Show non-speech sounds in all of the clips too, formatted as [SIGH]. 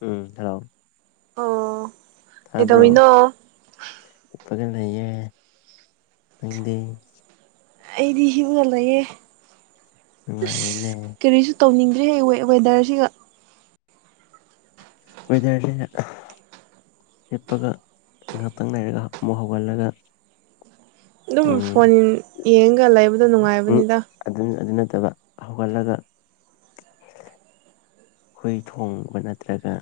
ꯎꯝ hello ꯑꯣ ꯀ ꯇꯅꯣ ꯐꯖꯟ ꯂꯩꯌꯦ ꯅꯪꯗꯤ ꯑꯩꯗꯤ ꯍꯤꯞꯄꯒ ꯂꯩꯌꯦ ꯅꯨꯡꯉꯥꯏꯔꯤꯅꯦ ꯇꯧꯅꯤꯡꯗ꯭ꯔꯤꯍꯦ ꯋꯦ ꯋꯦꯗꯔꯁꯤꯒ ꯋꯦꯗꯔ ꯁꯤꯅ ꯍꯤꯞꯄꯒ ꯉꯍꯥꯛꯇꯪ ꯂꯩꯔꯒ ꯑꯃꯨꯛ ꯍꯧꯒꯠꯂꯒ ꯑꯗꯨꯝ ꯎꯝ ꯐꯣꯟ ꯌꯦꯡꯒ ꯂꯩꯕꯗꯣ ꯅꯨꯡꯉꯥꯏꯕꯅꯤꯗ ꯠꯇ ꯍꯧꯒꯠꯂꯒ ꯍꯨꯏ ꯊꯣꯡꯕ ꯅꯠꯇ꯭ꯔꯒ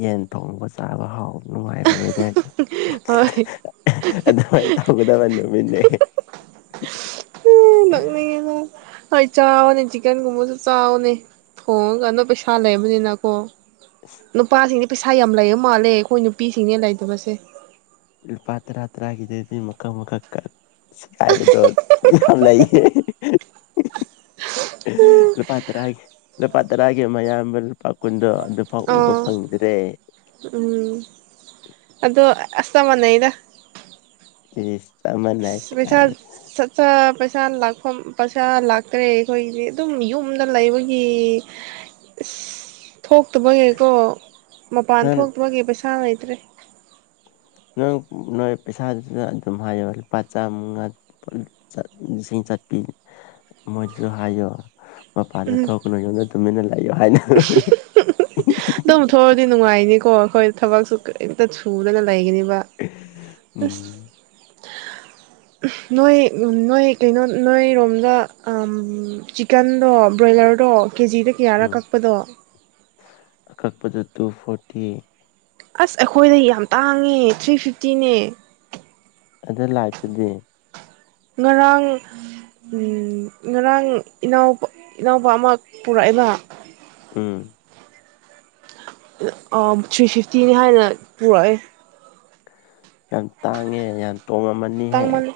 ꯌꯦꯟ ꯊꯣꯡꯕ ꯆꯥꯕ ꯍꯥꯎꯕ ꯅꯨꯡꯉꯥꯏꯕ ꯋꯦꯗꯔꯅꯤ ꯍꯣꯏ ꯑꯗꯨ ꯃꯥꯏꯟ ꯇꯧꯒꯗꯕ ꯅꯨꯃꯤꯠꯅꯦ ꯅꯣꯛꯅꯤꯡꯉꯦꯗ [UNINTELLIGIBLE] ꯍꯣꯏ ꯆꯥꯎꯅꯤ ꯆꯤꯛꯀꯟꯒꯨꯝꯕꯁꯨ ꯆꯥꯎꯅꯤ ꯊꯣꯡꯉꯒ ꯅꯣꯏ ꯄꯩꯁꯥ ꯂꯩꯕꯅꯤꯅꯀꯣ ꯅꯨꯄꯥꯁꯤꯡꯗꯤ ꯄꯩꯁꯥ ꯌꯥꯝ ꯂꯩꯕ ꯃꯥꯜꯂꯦ ꯑꯩꯈꯣꯏ ꯅꯨꯄꯤꯁꯤꯡꯅꯦ ꯂꯩꯇꯕꯁꯦ ꯂꯨꯄꯥ ꯇꯔꯥ ꯇꯔꯥꯒꯤꯗꯗꯤ ꯃꯀꯛ ꯃꯀꯛ ꯀꯛ ꯁꯦꯒꯥꯏꯕꯗꯣ ꯌꯥꯝ ꯂꯩꯌꯦ ꯂꯨꯄꯥ ꯇꯔꯥꯒꯤ ꯂꯨꯄꯥ ꯇꯔꯥꯒꯤ ꯑꯃ ꯃꯌꯥꯝꯕ ꯂꯨꯄꯥ ꯀꯨꯟꯗꯣ ꯑꯗꯨꯐꯥꯎ ꯎꯕ ꯑꯥ ꯐꯪꯗ꯭ꯔꯦ ꯎꯝ ꯑꯗꯣ ꯑꯁ ꯆꯞ ꯃꯥꯅꯩꯗ ꯏꯁ ꯑꯁ ꯄꯩꯁꯥ ꯆꯠ ꯆ ꯄꯩꯁꯥ ꯂꯥꯛꯐꯝ ꯄꯩꯁꯥ ꯂꯥꯛꯇ꯭ꯔꯦ ꯑꯩꯈꯣꯏꯒꯤꯗꯤ ꯑꯗꯨꯝ ꯌꯨꯝꯗ ꯂꯩꯕꯒꯤ ꯑꯁ ꯊꯣꯛꯇꯕꯒꯤꯀꯣ ꯃꯄꯥꯟ ꯅꯪ ꯊꯣꯛꯇꯕꯒꯤ ꯄꯩꯁꯥ ꯂꯩ ꯇꯔꯦ ꯅꯣꯏ ꯅꯣꯏ ꯄꯩꯁꯥꯗꯨꯁꯨ ꯑꯗꯨꯝ ꯍꯥꯏꯌꯣ ꯂꯨꯄꯥ ꯆꯥꯝꯃꯉꯥ ꯆ ꯂꯤꯁꯤꯡ ꯆꯠꯄꯤ ꯃꯣꯏꯗꯨꯁꯨ ꯍꯥꯏꯌꯣ ꯃꯄꯥꯟꯗ ꯊꯣꯛꯅꯨ ꯌꯨꯝꯗ ꯇꯨꯃꯤꯟꯅ ꯂꯩꯌꯨ ꯑꯗꯨꯃ ꯊꯣꯛꯑꯗꯤ ꯅꯨꯡꯉꯥꯏꯅꯤꯀꯣ ꯑꯩꯈꯣꯏ ꯊꯕꯛꯁꯨ ꯀꯩꯝꯇ ꯁꯨꯗꯅ ꯂꯩꯒꯅꯤ ꯑꯁ ꯎꯝ ꯅꯣꯏ ꯅꯣꯏ ꯀꯩꯅꯣ ꯅꯣꯏꯔꯣꯝꯗ ꯑꯝ ꯆꯤꯀꯟꯗꯣ ꯕ꯭ꯔꯣꯏꯂꯔꯗꯣ ꯀꯦꯖꯤꯗ ꯀꯌꯥꯔ ꯀꯛ ꯑ ꯑꯀꯛꯄꯗ ꯇꯨ ꯐꯣꯔꯇꯤ ꯑꯁ ꯑꯩꯈꯣꯏꯗ ꯌꯥꯝ ꯇꯥꯡꯉꯦ ꯊ꯭ꯔꯤ ꯐꯤꯐꯇꯤꯅꯦ ꯑꯗ ꯂꯥꯏꯐ ꯇꯗꯤ ꯉꯔꯥꯡ ꯎꯝ ꯉꯔꯥꯡ ꯏꯅꯥꯎ ꯏꯅꯥꯎꯄ ꯑꯃ ꯄꯨꯔꯛꯑꯦꯕ ꯎꯝ ꯑ ꯊ꯭ꯔꯤ ꯐꯤꯐꯇꯤꯅꯤ ꯍꯥꯏꯅ ꯄꯨꯔꯛꯑꯦ ꯌꯥꯝ ꯇꯥꯡꯉꯦ ꯌꯥꯝ ꯇꯣꯡꯉꯃꯅꯤꯍꯦ ꯇꯥꯡꯃꯜꯂꯦ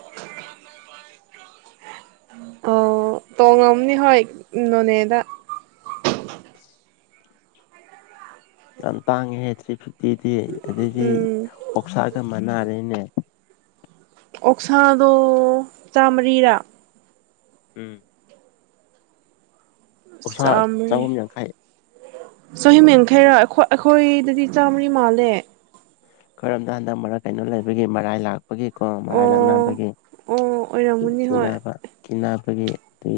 ꯑ ꯇꯣꯡꯉꯝꯅꯤ ꯍꯣꯏ ꯅꯣꯅꯦꯗ ꯌꯥꯝ ꯇꯥꯡꯉꯦꯍꯦ ꯊ꯭ꯔꯤ ꯐꯤꯐ ꯇꯤꯗꯤ ꯑꯗꯩꯗꯤ ꯎꯝ ꯑꯣꯛꯁꯥꯒ ꯃꯅꯥ ꯂꯩꯅꯦ ꯑꯣꯛꯁꯥꯗꯣ ꯆꯥꯝꯃꯔꯤꯔ ꯎꯝ ꯎꯁꯥ ꯆꯍꯨꯝ ꯌꯥꯡꯈꯥꯏ ꯆꯍꯤꯍꯤ ꯌꯥꯡꯈꯩꯔ ꯑꯩꯈꯣꯏꯗꯗꯤ ꯆꯥꯝꯃꯔꯤ ꯃꯥꯜꯂꯦ ꯀꯔꯝꯗ ꯍꯟꯗꯛ ꯃꯔꯒ ꯀꯩꯅꯣ ꯂꯩꯕꯒꯤ ꯃꯔꯥꯏ ꯂꯥꯛꯄ ꯒꯤꯀꯣ ꯃꯔꯥꯏ ꯑꯣ ꯑꯣ ꯑꯣꯏꯔꯝꯒꯅꯤ ꯍꯣꯏ ꯂꯛꯅꯕꯒꯤꯤꯅꯕ ꯑꯩꯒꯤ ꯊ꯭ꯔꯤ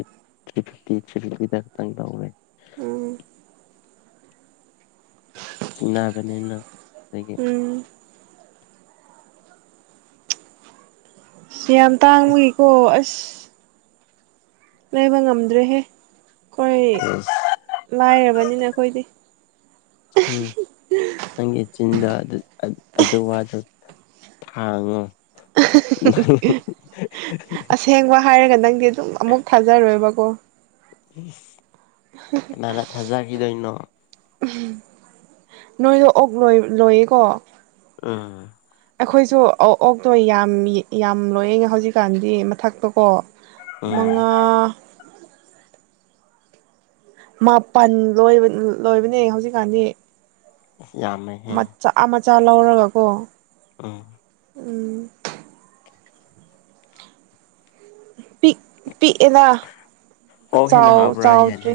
ꯐꯤꯞꯇꯤ ꯊ꯭ꯔꯤ ꯐꯤꯐꯇꯤꯗ ꯈꯛꯇꯪ ꯇꯧꯔꯦ ꯎꯝ ꯆꯤꯡꯅꯥꯕꯅꯤꯅ ꯑꯗꯒꯤ ꯎꯝ ꯌꯥꯝ ꯇꯥꯡꯕꯨꯒꯤꯀꯣ ꯑꯁ ꯂꯩꯕ ꯉꯝꯗ꯭ꯔꯦꯍꯦ ꯑꯩꯈꯣꯏ ꯂꯥꯏꯔꯕꯅꯤꯅ ꯑꯩꯈꯣꯏꯗꯤ ꯎꯝ ꯅꯪꯦ ꯆꯤꯟꯤꯟ ꯑꯗꯨ ꯋꯥꯗꯣ ꯊꯥꯡꯉꯣ ꯑꯁꯦꯡꯕ ꯍꯥꯏꯔꯒ ꯅꯪꯗꯤ ꯑꯗꯨꯝ ꯑꯃꯨꯛ ꯊꯥꯖꯔꯣꯏꯕꯀꯣ ꯎꯝ ꯅꯥꯅ ꯊꯥꯖꯈꯤꯗꯣꯏꯅꯣ ꯅꯣꯏꯗꯣ ꯑꯣꯛ ꯂꯣꯏ ꯂꯣꯏꯌꯦꯀꯣ ꯑꯥ ꯑꯩꯈꯣꯏꯁꯨ ꯑꯣꯛꯇꯣ ꯌꯥꯝ ꯌꯥꯝ ꯂꯣꯏꯌꯦꯉ ꯍꯧꯖꯤꯛꯀꯥꯟꯗꯤ ꯃꯊꯛꯇꯀꯣ ꯎꯝ ꯃꯉꯥ ꯃꯥꯄꯜ ꯂꯣꯏꯕ ꯂꯣꯏꯕꯅꯦ ꯍꯧꯖꯤꯛꯀꯥꯟꯗꯤ ꯌꯥꯅ ꯍꯦ ꯆꯥꯛ ꯂꯧꯔꯒ ꯀꯣ ꯑꯥ ꯎꯝ ꯄꯤ ꯄꯤꯛꯑꯦꯅ ꯑꯣꯛ ꯆꯥꯎ ꯆꯥꯎꯗ꯭ꯔꯦ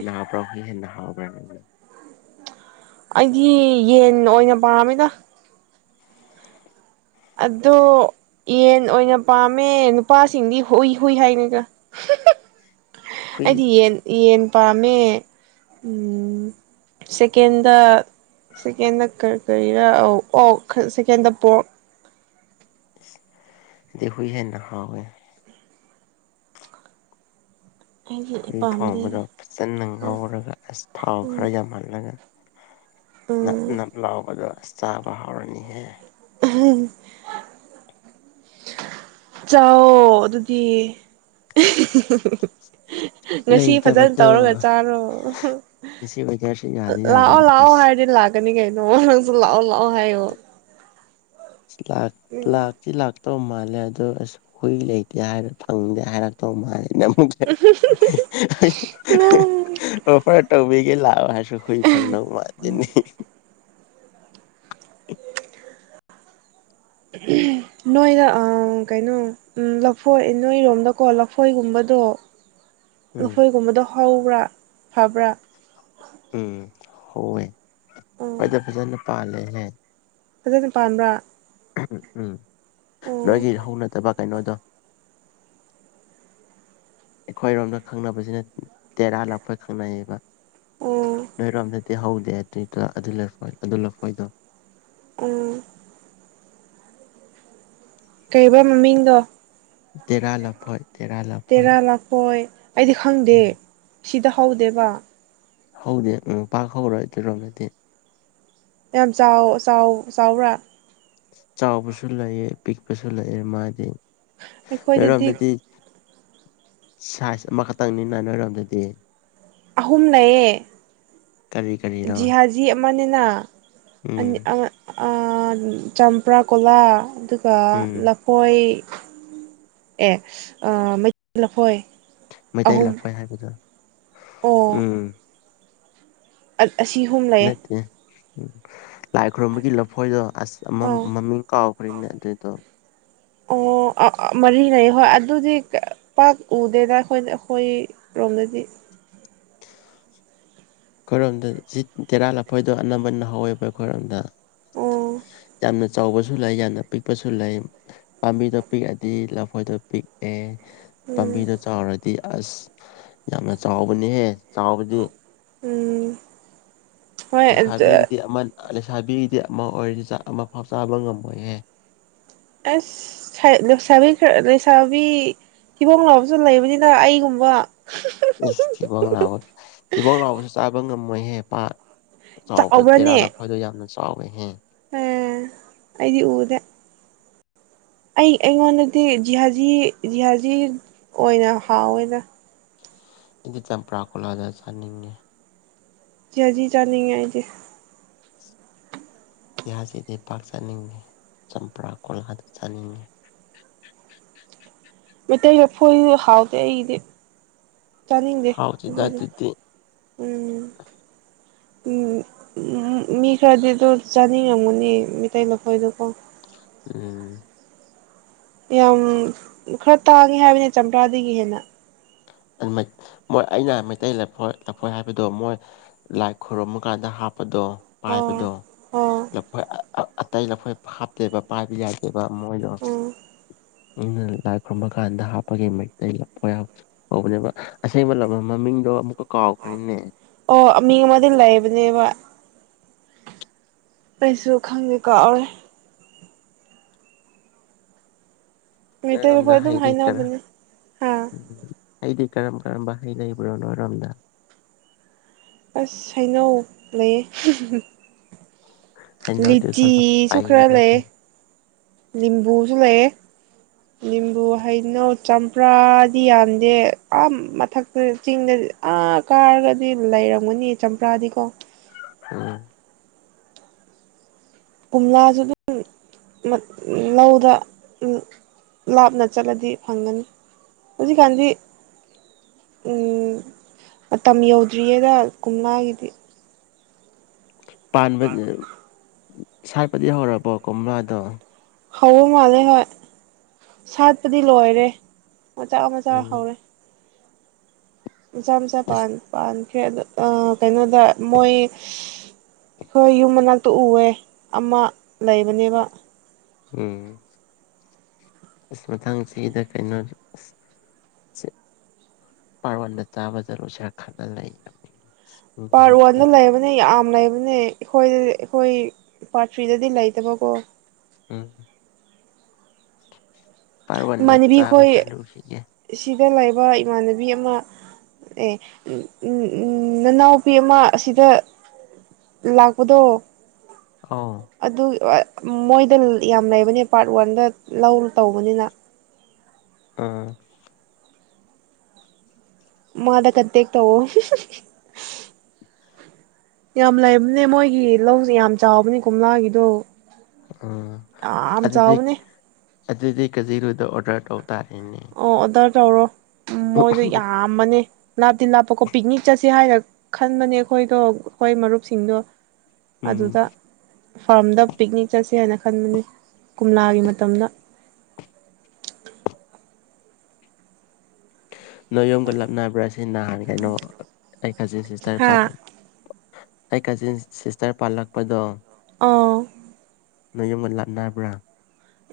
ꯍꯕ ꯑꯩꯗꯤ ꯌꯦꯟ ꯑꯣꯏꯅ ꯄꯥꯝꯃꯤꯗ ꯑꯗꯣ ꯌꯦꯟ ꯑꯣꯏꯅ ꯄꯥꯝꯃꯦ ꯅꯨꯄꯥꯁꯤꯡꯗꯤ ꯍꯨꯏ ꯍꯨꯏ ꯍꯥꯏꯅꯤꯒ ꯑꯗꯤ ꯍꯨꯏꯗꯤ ꯌꯦꯟ ꯌꯦꯟ ꯄꯥꯝꯃꯦ ꯁꯦꯀꯦꯟꯗ ꯁꯦꯀꯦꯟꯗ ꯀꯔꯤꯔꯥ ꯑꯣ ꯁꯦꯀꯦꯟꯗ ꯄꯣꯔ ꯗꯏ ꯍ ꯅꯍꯋꯦ ꯑꯩꯗꯤ ꯍꯈꯣꯏ ꯊꯣꯡꯕꯗꯣ ꯄꯥꯝꯗꯦꯗ ꯐꯖꯅ ꯉꯧꯔꯒ ꯑꯁ ꯊꯥꯎ ꯎꯝ ꯈꯔ ꯌꯥꯝꯍꯜꯂꯒ ꯅ ꯎꯝ ꯂꯥꯛꯑꯣꯕꯗ ꯆꯥꯕ ꯍꯥꯎꯔꯅꯤꯍꯦ ꯎꯝ ꯆꯥꯎꯑꯣꯣ ꯑꯗꯨꯗꯤ ꯉꯁꯤ ꯐꯖꯅ ꯂꯩꯇꯕꯗꯣ ꯇꯧꯔꯒ ꯆꯥꯔꯣ ꯉꯁꯤ ꯋꯦꯗꯔꯁꯨ ꯌꯥꯗꯤ ꯂꯥꯛꯑꯣ ꯌꯥꯕꯅꯤ ꯂꯥꯛꯑꯣ ꯑꯁ ꯍꯥꯏꯔꯗꯤ ꯂꯥꯛ ꯀꯅꯤ ꯀ ꯍꯥꯏ ꯂꯥꯛꯑꯣ ꯂꯥꯛꯑꯣ ꯍꯥꯏꯥꯏ ꯑꯣ ꯂꯥꯛ ꯂꯥꯛꯁꯤ ꯂꯥꯛ ꯛꯇꯧ ꯃꯥꯜꯂꯦ ꯑꯗꯨ ꯑꯁꯨ ꯍꯨꯏ ꯂꯩꯇꯦ ꯍꯥꯏꯔ ꯐꯪꯗꯦ ꯍꯥꯏꯔꯛꯇꯧ ꯃꯥꯜꯂꯦ ꯑꯣꯐꯔ ꯇꯣꯤ ꯌꯦ ꯂꯥꯎ ꯍ ꯐꯪꯗꯧ ꯃꯥꯅꯤ [INAUDIBLE] ꯅꯣꯏꯗ ꯀꯩꯅꯣ ꯂꯐꯣꯏ ꯅꯣꯏꯔꯣꯝꯗꯀꯣ ꯂꯐꯣꯏꯒꯨꯝꯕꯗꯣ ꯎꯝ ꯅꯈꯣꯏꯒꯨꯝꯕꯗꯣ ꯍꯧꯕ꯭ꯔꯥ ꯐꯕ꯭ꯔꯥ ꯎꯝ ꯍꯣꯏꯑꯦ ꯍꯣꯏꯗ ꯐꯖꯅ ꯄꯥꯜꯂꯦꯍꯦ ꯑꯗꯨꯗꯤ ꯄꯥꯟꯕꯥꯝꯕ꯭ꯔꯥ ꯎꯝ ꯎꯝ ꯅꯣꯏꯒꯤ ꯍꯧ ꯅꯠꯇꯕ ꯀꯩꯅꯣꯗꯣ ꯑꯩꯈꯣꯏꯔꯣꯝꯗ ꯈꯪꯅꯕꯁꯤꯅ ꯇꯦꯔꯥ ꯂꯥꯛꯄ ꯈꯪꯅꯩꯌꯦꯕ ꯑꯣ ꯅꯣꯏꯔꯝ ꯊ ꯍ ꯗ ꯑꯗꯨ ꯑꯗꯨ ꯂꯐꯣꯏꯗꯣ ꯎꯝ ꯀꯩꯔꯤꯕ ꯃꯃꯤꯡꯗꯣ ꯇꯦꯔꯥ ꯂꯞ ꯍꯣꯏ ꯇꯔ ꯂꯄꯣꯏ ꯑꯩꯗꯤ ꯈꯪꯗꯦ ꯎꯝ ꯁꯤꯗ ꯍꯧꯗꯦꯕ ꯍꯧꯗꯦ ꯎꯝ ꯄꯥꯛ ꯍꯧꯔꯣꯏ ꯑꯗꯨꯔꯣꯝ ꯅꯠꯇꯦ ꯌꯥꯝ ꯆꯥꯎ ꯆꯥꯎ ꯆꯥꯎꯕ꯭ꯔꯥ ꯆꯥꯎꯕꯁꯨ ꯂꯩꯌꯦ ꯄꯤꯛꯄꯁꯨ ꯂꯩꯌꯦ ꯃꯥꯥꯏꯗꯤ ꯑꯩꯈꯣꯏꯗꯗꯤ ꯃꯔꯣꯝꯗꯗꯤ ꯁꯥꯏꯖ ꯑꯃꯈꯛꯇꯪꯅꯤꯅ ꯅꯣꯏꯔꯣꯝꯗꯗꯤ ꯑꯍꯨꯝ ꯂꯩꯌꯦ ꯀꯔꯤ ꯀꯔꯤꯅꯣ ꯃꯅꯤꯅ ꯎꯝ ꯑꯅꯤ ꯑ ꯆꯝꯄ꯭ꯔꯥ ꯀꯣꯂꯥ ꯀ ꯎꯝ ꯂꯐꯣꯏ ꯑꯦ ꯑ ꯃꯩꯇꯩ ꯂꯐꯣꯏ ꯃꯩꯇꯩ ꯑꯍꯨꯝ ꯂꯥꯛꯄꯣꯏ ꯍꯥꯏꯕꯗꯨ ꯎꯝ ꯑ ꯑꯁꯤ ꯑꯍꯨꯝ ꯂꯩ ꯅꯠꯇꯦ ꯎꯝ ꯂꯥꯏ ꯈꯨꯣꯏꯔꯨꯝꯕꯒꯤ ꯂꯐꯣꯏꯗꯣ ꯑꯁ ꯑꯥ ꯃꯃꯤꯡ ꯀꯥꯎꯈ꯭ꯔꯤꯅꯦ ꯑꯗꯨꯏꯗꯣ ꯑꯣ ꯃꯔꯤ ꯂꯩꯩ ꯍꯣꯏ ꯑꯗꯨꯗꯤ ꯄꯥꯛ ꯎꯗꯦꯗ ꯑꯩꯈꯣꯏ ꯑꯩꯈꯣꯏꯔꯣꯝꯗꯗꯤ ꯑꯩꯈꯣꯏꯔꯣꯝꯗ ꯖꯤꯠ ꯇꯦꯔꯥ ꯂꯐꯣꯏꯗꯣ ꯑꯅꯝꯕꯅ ꯍꯧꯋꯦꯕ ꯑꯩꯈꯣꯏꯔꯣꯝꯗ ꯑꯣ ꯌꯥꯝꯅ ꯆꯥꯎꯕꯁꯨ ꯂꯩ ꯌꯥꯝꯅ ꯄꯤꯛꯄꯁꯨ ꯂꯩ ꯄꯥꯝꯕꯤꯗꯣ ꯄꯤꯛꯑꯗꯤ ꯂꯐꯣꯏꯗꯣ ꯄꯤꯛꯑꯦ ꯎꯝ ꯄꯥꯝꯕꯤꯗꯨꯣ ꯆꯥꯎꯔꯗꯤ ꯑꯁ ꯌꯥꯝꯅ ꯆꯥꯎꯕꯅꯦꯍꯦ ꯆꯥꯎꯕꯗꯤ ꯎꯝ ꯍꯣꯏ ꯂꯩꯁꯥꯕꯤꯒꯤꯗꯤ ꯑꯃ ꯂꯩꯁꯥꯕꯤꯒꯤꯗꯤ ꯑꯃ ꯑꯣꯏꯔꯤꯁꯤ ꯑꯃ ꯐꯥꯎ ꯆꯥꯕ ꯉꯝꯃꯣꯏꯍꯦ ꯑꯁ ꯂꯩꯁꯥꯕꯤ ꯈꯔ ꯂꯩꯁꯥꯕꯤ ꯐꯤꯕꯣꯡ ꯂꯕꯁꯨ ꯂꯩꯕꯅꯤꯅ ꯑꯩꯒꯨꯝꯕ ꯏꯁ ꯊꯤꯕꯣꯡ ꯃꯣꯏ ꯍꯦꯄꯥ ꯆꯥꯎꯥꯎ ꯐ ꯇꯦꯔꯥ ꯂ ꯐ ꯑꯣꯏꯗ ꯌꯥꯝ ꯆꯥꯎꯋꯦꯍꯦ ꯑꯕꯨꯗ ꯑꯩ ꯑꯩꯉꯣꯟꯗꯗꯤ ꯖꯤꯍꯥꯖꯤ ꯖꯤꯍꯥꯖꯤ ꯑꯣꯏꯅ ꯍꯥꯎꯋꯦꯗ ꯏꯗꯤ ꯆ ꯄ꯭ꯔꯥꯀꯣꯂꯗ ꯆꯥꯅꯤꯡꯦ ꯖꯤ ꯆꯥꯅꯤꯡꯉꯦ ꯑꯩꯗꯤꯦ ꯏꯍꯁꯤꯗꯤ ꯄꯥꯛ ꯆꯥꯅꯤꯡꯉꯤ ꯆꯝꯄ꯭ꯔꯥ ꯀꯣꯜꯍꯥ ꯑꯗꯨ ꯆꯥꯅꯤꯡꯉꯤ ꯃꯩꯇꯩ ꯂ ꯐꯣꯏ ꯍꯥꯎꯗꯦ ꯑꯩꯗꯤ ꯆꯅꯤꯡꯗꯦ ꯎ ꯍꯥꯎꯇꯦꯗ ꯑꯗꯨꯗꯤ ꯎꯝ ꯎ ꯃꯤ ꯈꯔꯗꯤ ꯑꯗꯨ ꯆꯥꯅꯤꯡꯉꯝꯒꯅꯤ ꯃꯤꯇꯩ ꯂꯐꯣꯏꯗꯨꯀꯣ ꯎꯝ ꯌꯥꯝ ꯈꯔ ꯇꯥꯒꯦ ꯍꯥꯏꯕꯅꯦ ꯆꯝꯄ꯭ꯔꯥꯗꯒꯤ ꯍꯦꯟꯅ ꯑꯃꯦ ꯃꯣꯏ ꯑꯩꯅ ꯃꯩꯇꯩ ꯂꯐꯣꯏ ꯂꯐꯣꯏ ꯍꯥꯏꯕꯗꯣ ꯃꯣꯏ ꯂꯥꯏ ꯈꯨꯔꯨꯝꯃ ꯀꯥꯟꯗ ꯍꯥꯞ ꯗꯣ ꯑꯣ ꯄꯥꯏꯕꯗꯣ ꯑꯣ ꯑꯇꯩ ꯅꯈꯣꯏ ꯍꯥꯞꯇꯦꯕ ꯄꯥꯏꯕ ꯌꯥꯗꯦꯕ ꯃꯣꯏ ꯂ ꯎꯝ [UNINTELLIGIBLE] ꯂꯥꯏ ꯈꯨꯔꯨꯝꯕ ꯀꯥꯟꯗ ꯍꯥꯞꯄꯒꯤ ꯃꯩꯇꯩ ꯂꯥꯐꯣꯏ ꯍꯥꯄ ꯍꯧꯕꯅꯦꯕ ꯑꯁꯦꯡꯕ ꯂꯝ ꯃꯃꯤꯡꯗꯣ ꯑꯃꯨꯛꯀ ꯀꯥꯎꯈ꯭ꯔꯦꯅꯦ ꯑꯣ ꯃꯤ ꯑꯃꯗꯤ ꯂꯩꯕꯅꯦꯕ ꯑꯩꯩꯁꯨ ꯈꯪꯗꯦ ꯀꯥꯎꯔꯦ ꯃꯩꯇꯩ ꯅꯣꯏꯔꯣꯝꯗ ꯂꯐꯣꯏ ꯑꯗꯨꯝ ꯍꯥꯏꯗꯤ ꯀꯔꯥ ꯍꯥꯏꯅꯕꯅꯦ ꯑꯥ ꯑꯩꯗꯤ ꯀꯔꯝ ꯀꯔꯝꯕ ꯍꯩ ꯂꯩꯕ꯭ꯔꯣ ꯅꯣꯏꯔꯣꯝꯗ ꯑꯁ ꯍꯩꯅꯧ ꯂꯩꯌꯦ ꯍꯩꯅꯧꯗꯤ ꯁꯣꯝꯗ ꯂꯤꯆꯤꯁꯨ ꯈꯔ ꯄꯩꯔꯦ ꯂꯩꯌꯦ ꯂꯤꯝꯕꯨꯖꯨ ꯂꯩꯌꯦ ꯂꯤꯝꯕꯨ ꯍꯩꯅꯧ ꯆꯝꯄ꯭ꯔꯥꯗꯤ ꯌꯥꯝꯗꯦ ꯑꯥ ꯃꯊꯛꯇ ꯆꯤꯡꯗꯗꯤ ꯑꯥ ꯀꯥꯔꯒꯗꯤ ꯂꯩꯔꯝꯒꯅꯤ ꯆꯝꯄ꯭ꯔꯥꯗꯤꯀꯣ ꯎꯝ ꯀꯣꯝꯂꯥꯁꯨ ꯑꯗꯨꯝ ꯂꯧꯗ ꯂꯥꯞꯅ ꯆꯠꯂꯗꯤ ꯐꯪꯒꯅꯤ ꯍꯧꯖꯤꯛꯀꯥꯟꯗꯤ ꯃꯇꯝ ꯎꯝ ꯌꯧꯗ꯭ꯔꯤꯌꯦꯗ ꯀꯣꯝꯂꯥꯒꯤꯗꯤ ꯄꯥꯟꯕꯅꯦ ꯁꯥꯥꯠꯄꯗꯤ ꯍꯧꯔꯕꯣ ꯀꯣꯝꯂꯥꯗꯣ ꯍꯧꯕ ꯃꯥꯜꯂꯦ ꯍꯣꯏ ꯁꯥꯠꯄꯗꯤ ꯂꯣꯏꯔꯦ ꯃꯆꯥꯥ ꯃꯆꯥ ꯎꯝ ꯍꯧꯔꯦ ꯃꯆꯥ ꯃꯆꯥ ꯄꯥꯟ ꯑꯁ ꯄꯥꯟ ꯈꯔꯦ ꯑꯗꯨ ꯑꯥ ꯀꯩꯅꯣꯗ ꯃꯣꯏ ꯑꯩꯈꯣꯏ ꯌꯨꯝ ꯃꯅꯥꯛꯇ ꯎꯋꯦ ꯑꯃ ꯂꯩꯕꯅꯦꯕ ꯎꯝ ꯑꯁ ꯃꯊꯪ ꯆꯍꯤꯗ ꯀꯩꯅꯣ ꯑꯁ ꯄꯥꯔꯣꯟꯗ ꯆꯥꯕ ꯆꯠꯂꯨꯁꯤꯔ ꯈꯜꯂꯥ ꯂꯩꯔꯝꯅꯤ ꯄꯥꯔ ꯋꯥꯟꯗ ꯂꯩꯕꯅꯦ ꯌꯥꯝ ꯂꯩꯕ ꯗꯨꯅꯦ ꯑꯩꯈꯣꯏ ꯑꯩꯈꯣꯏ ꯄꯥꯔꯠ ꯊ꯭ꯔꯤꯗꯗꯤ ꯂꯩꯇꯕꯀꯣ ꯎꯝ ꯄꯥꯔ ꯋꯥꯟꯗ ꯆꯥꯕ ꯆꯂꯨꯈꯤꯒꯦ ꯗ ꯂꯩꯕ ꯏꯃꯥꯟꯅꯕꯤ ꯑꯃ ꯑꯦ ꯅꯅꯥꯎꯄꯤ ꯑꯃ ꯑꯁꯤꯗ ꯂꯥꯛꯄꯗꯣ ꯑꯧ ꯑꯗꯨ ꯃꯣꯏꯗ ꯌꯥꯝ ꯂꯩꯕꯅꯦ ꯄꯥꯔꯠ ꯋꯥꯟꯗ ꯂꯧ ꯇꯧꯕꯅꯤꯅ ꯑꯥ ꯃꯥꯗ ꯀꯟꯇꯦꯛ ꯇꯧꯑꯣ ꯌꯥꯝ ꯂꯩꯕꯅꯦ ꯃꯣꯏꯒꯤ ꯂꯧꯖꯦ ꯌꯥꯝ ꯆꯥꯎꯕꯅꯦ ꯀꯣꯝꯂꯥꯒꯤꯗꯣ ꯎꯝ ꯌꯥꯝ ꯑꯗꯨꯗꯤ ꯆꯥꯎꯕꯅꯦ ꯑꯗꯨꯗꯤ ꯀꯖꯤꯔꯨꯗ ꯑꯣꯔꯗꯔ ꯇꯧ ꯇꯔꯦꯅꯦ ꯑꯣ ꯑꯣꯗꯔ ꯇꯧꯔꯣ ꯎꯝ ꯃꯣꯏꯗꯣ ꯌꯥꯝꯃꯅꯦ ꯂꯥꯞꯇꯤ ꯂꯥꯞꯄꯀꯣ ꯄꯤꯛꯅꯤꯛ ꯆꯠꯁꯦ ꯍꯥꯏꯔ ꯈꯟꯕꯅꯦ ꯑꯈꯣꯏꯗꯣ ꯑꯈꯣꯏ ꯃꯔꯨꯞꯁꯤꯡꯗꯣ ꯎꯝ ꯑꯗꯨꯗ ꯐꯥꯔꯝꯗ ꯄꯤꯛꯅꯤꯛ ꯆꯠꯁꯦ ꯍꯥꯏꯅ ꯈꯟꯕꯅꯤ ꯀꯣꯝꯂꯥꯒꯤ ꯃꯇꯝꯗ ꯅ ꯌꯣꯒ ꯂꯞꯅꯕ꯭ꯔꯥ ꯑꯁꯤ ꯅꯍꯥꯟ ꯀꯩꯅꯣ ꯦꯁꯤ ꯇꯔꯦ ꯍꯥꯥ ꯄꯔꯦ ꯑꯩ ꯀꯖꯤꯟ ꯁꯤꯁꯇꯔ ꯄꯥꯜꯂꯛꯄꯗꯣ ꯑꯥ ꯅ ꯌꯨꯝꯕ ꯂꯠ ꯕ꯭ꯔꯥ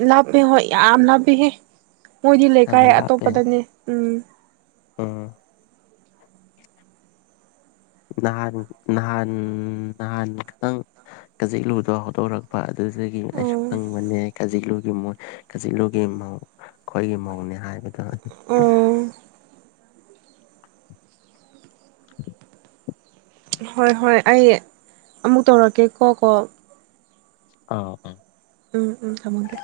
ꯂꯕꯦ ꯍꯣꯏ ꯌꯥꯝ ꯂꯕꯤꯕꯤꯍꯦ ꯃꯣꯏꯗꯤ ꯂꯩꯀꯥꯏ ꯑꯇꯣꯞꯄꯗꯅꯦ ꯎꯝ ꯎ ꯅꯍꯥꯟ ꯅꯍꯥꯟ ꯅꯍꯥꯟ ꯈꯤꯇꯪ ꯀꯖꯤꯛ ꯂꯨꯗꯣ ꯍꯧꯠꯇꯣꯔꯛꯄ ꯑꯗꯨꯒꯤ ꯑꯣ ꯑꯥꯏꯁꯨꯨꯈꯪ ꯃꯅꯦ ꯀꯖꯤꯛꯂꯨ ꯃꯣꯏ ꯀꯖꯤꯂꯨꯒꯤ ꯃꯧ ꯈꯣꯏꯒꯤ ꯃꯧꯅꯦ ꯍꯥꯏꯕ ꯇ ꯑꯣ ꯍꯣꯏ ꯍꯣꯏ ꯑꯩ ꯑꯃꯨꯛ ꯇꯧꯔꯛꯀꯦ ꯀꯣ ꯀꯣ ꯑꯥ ꯑ ꯎꯝ ꯎꯝ ꯊꯃꯟꯒ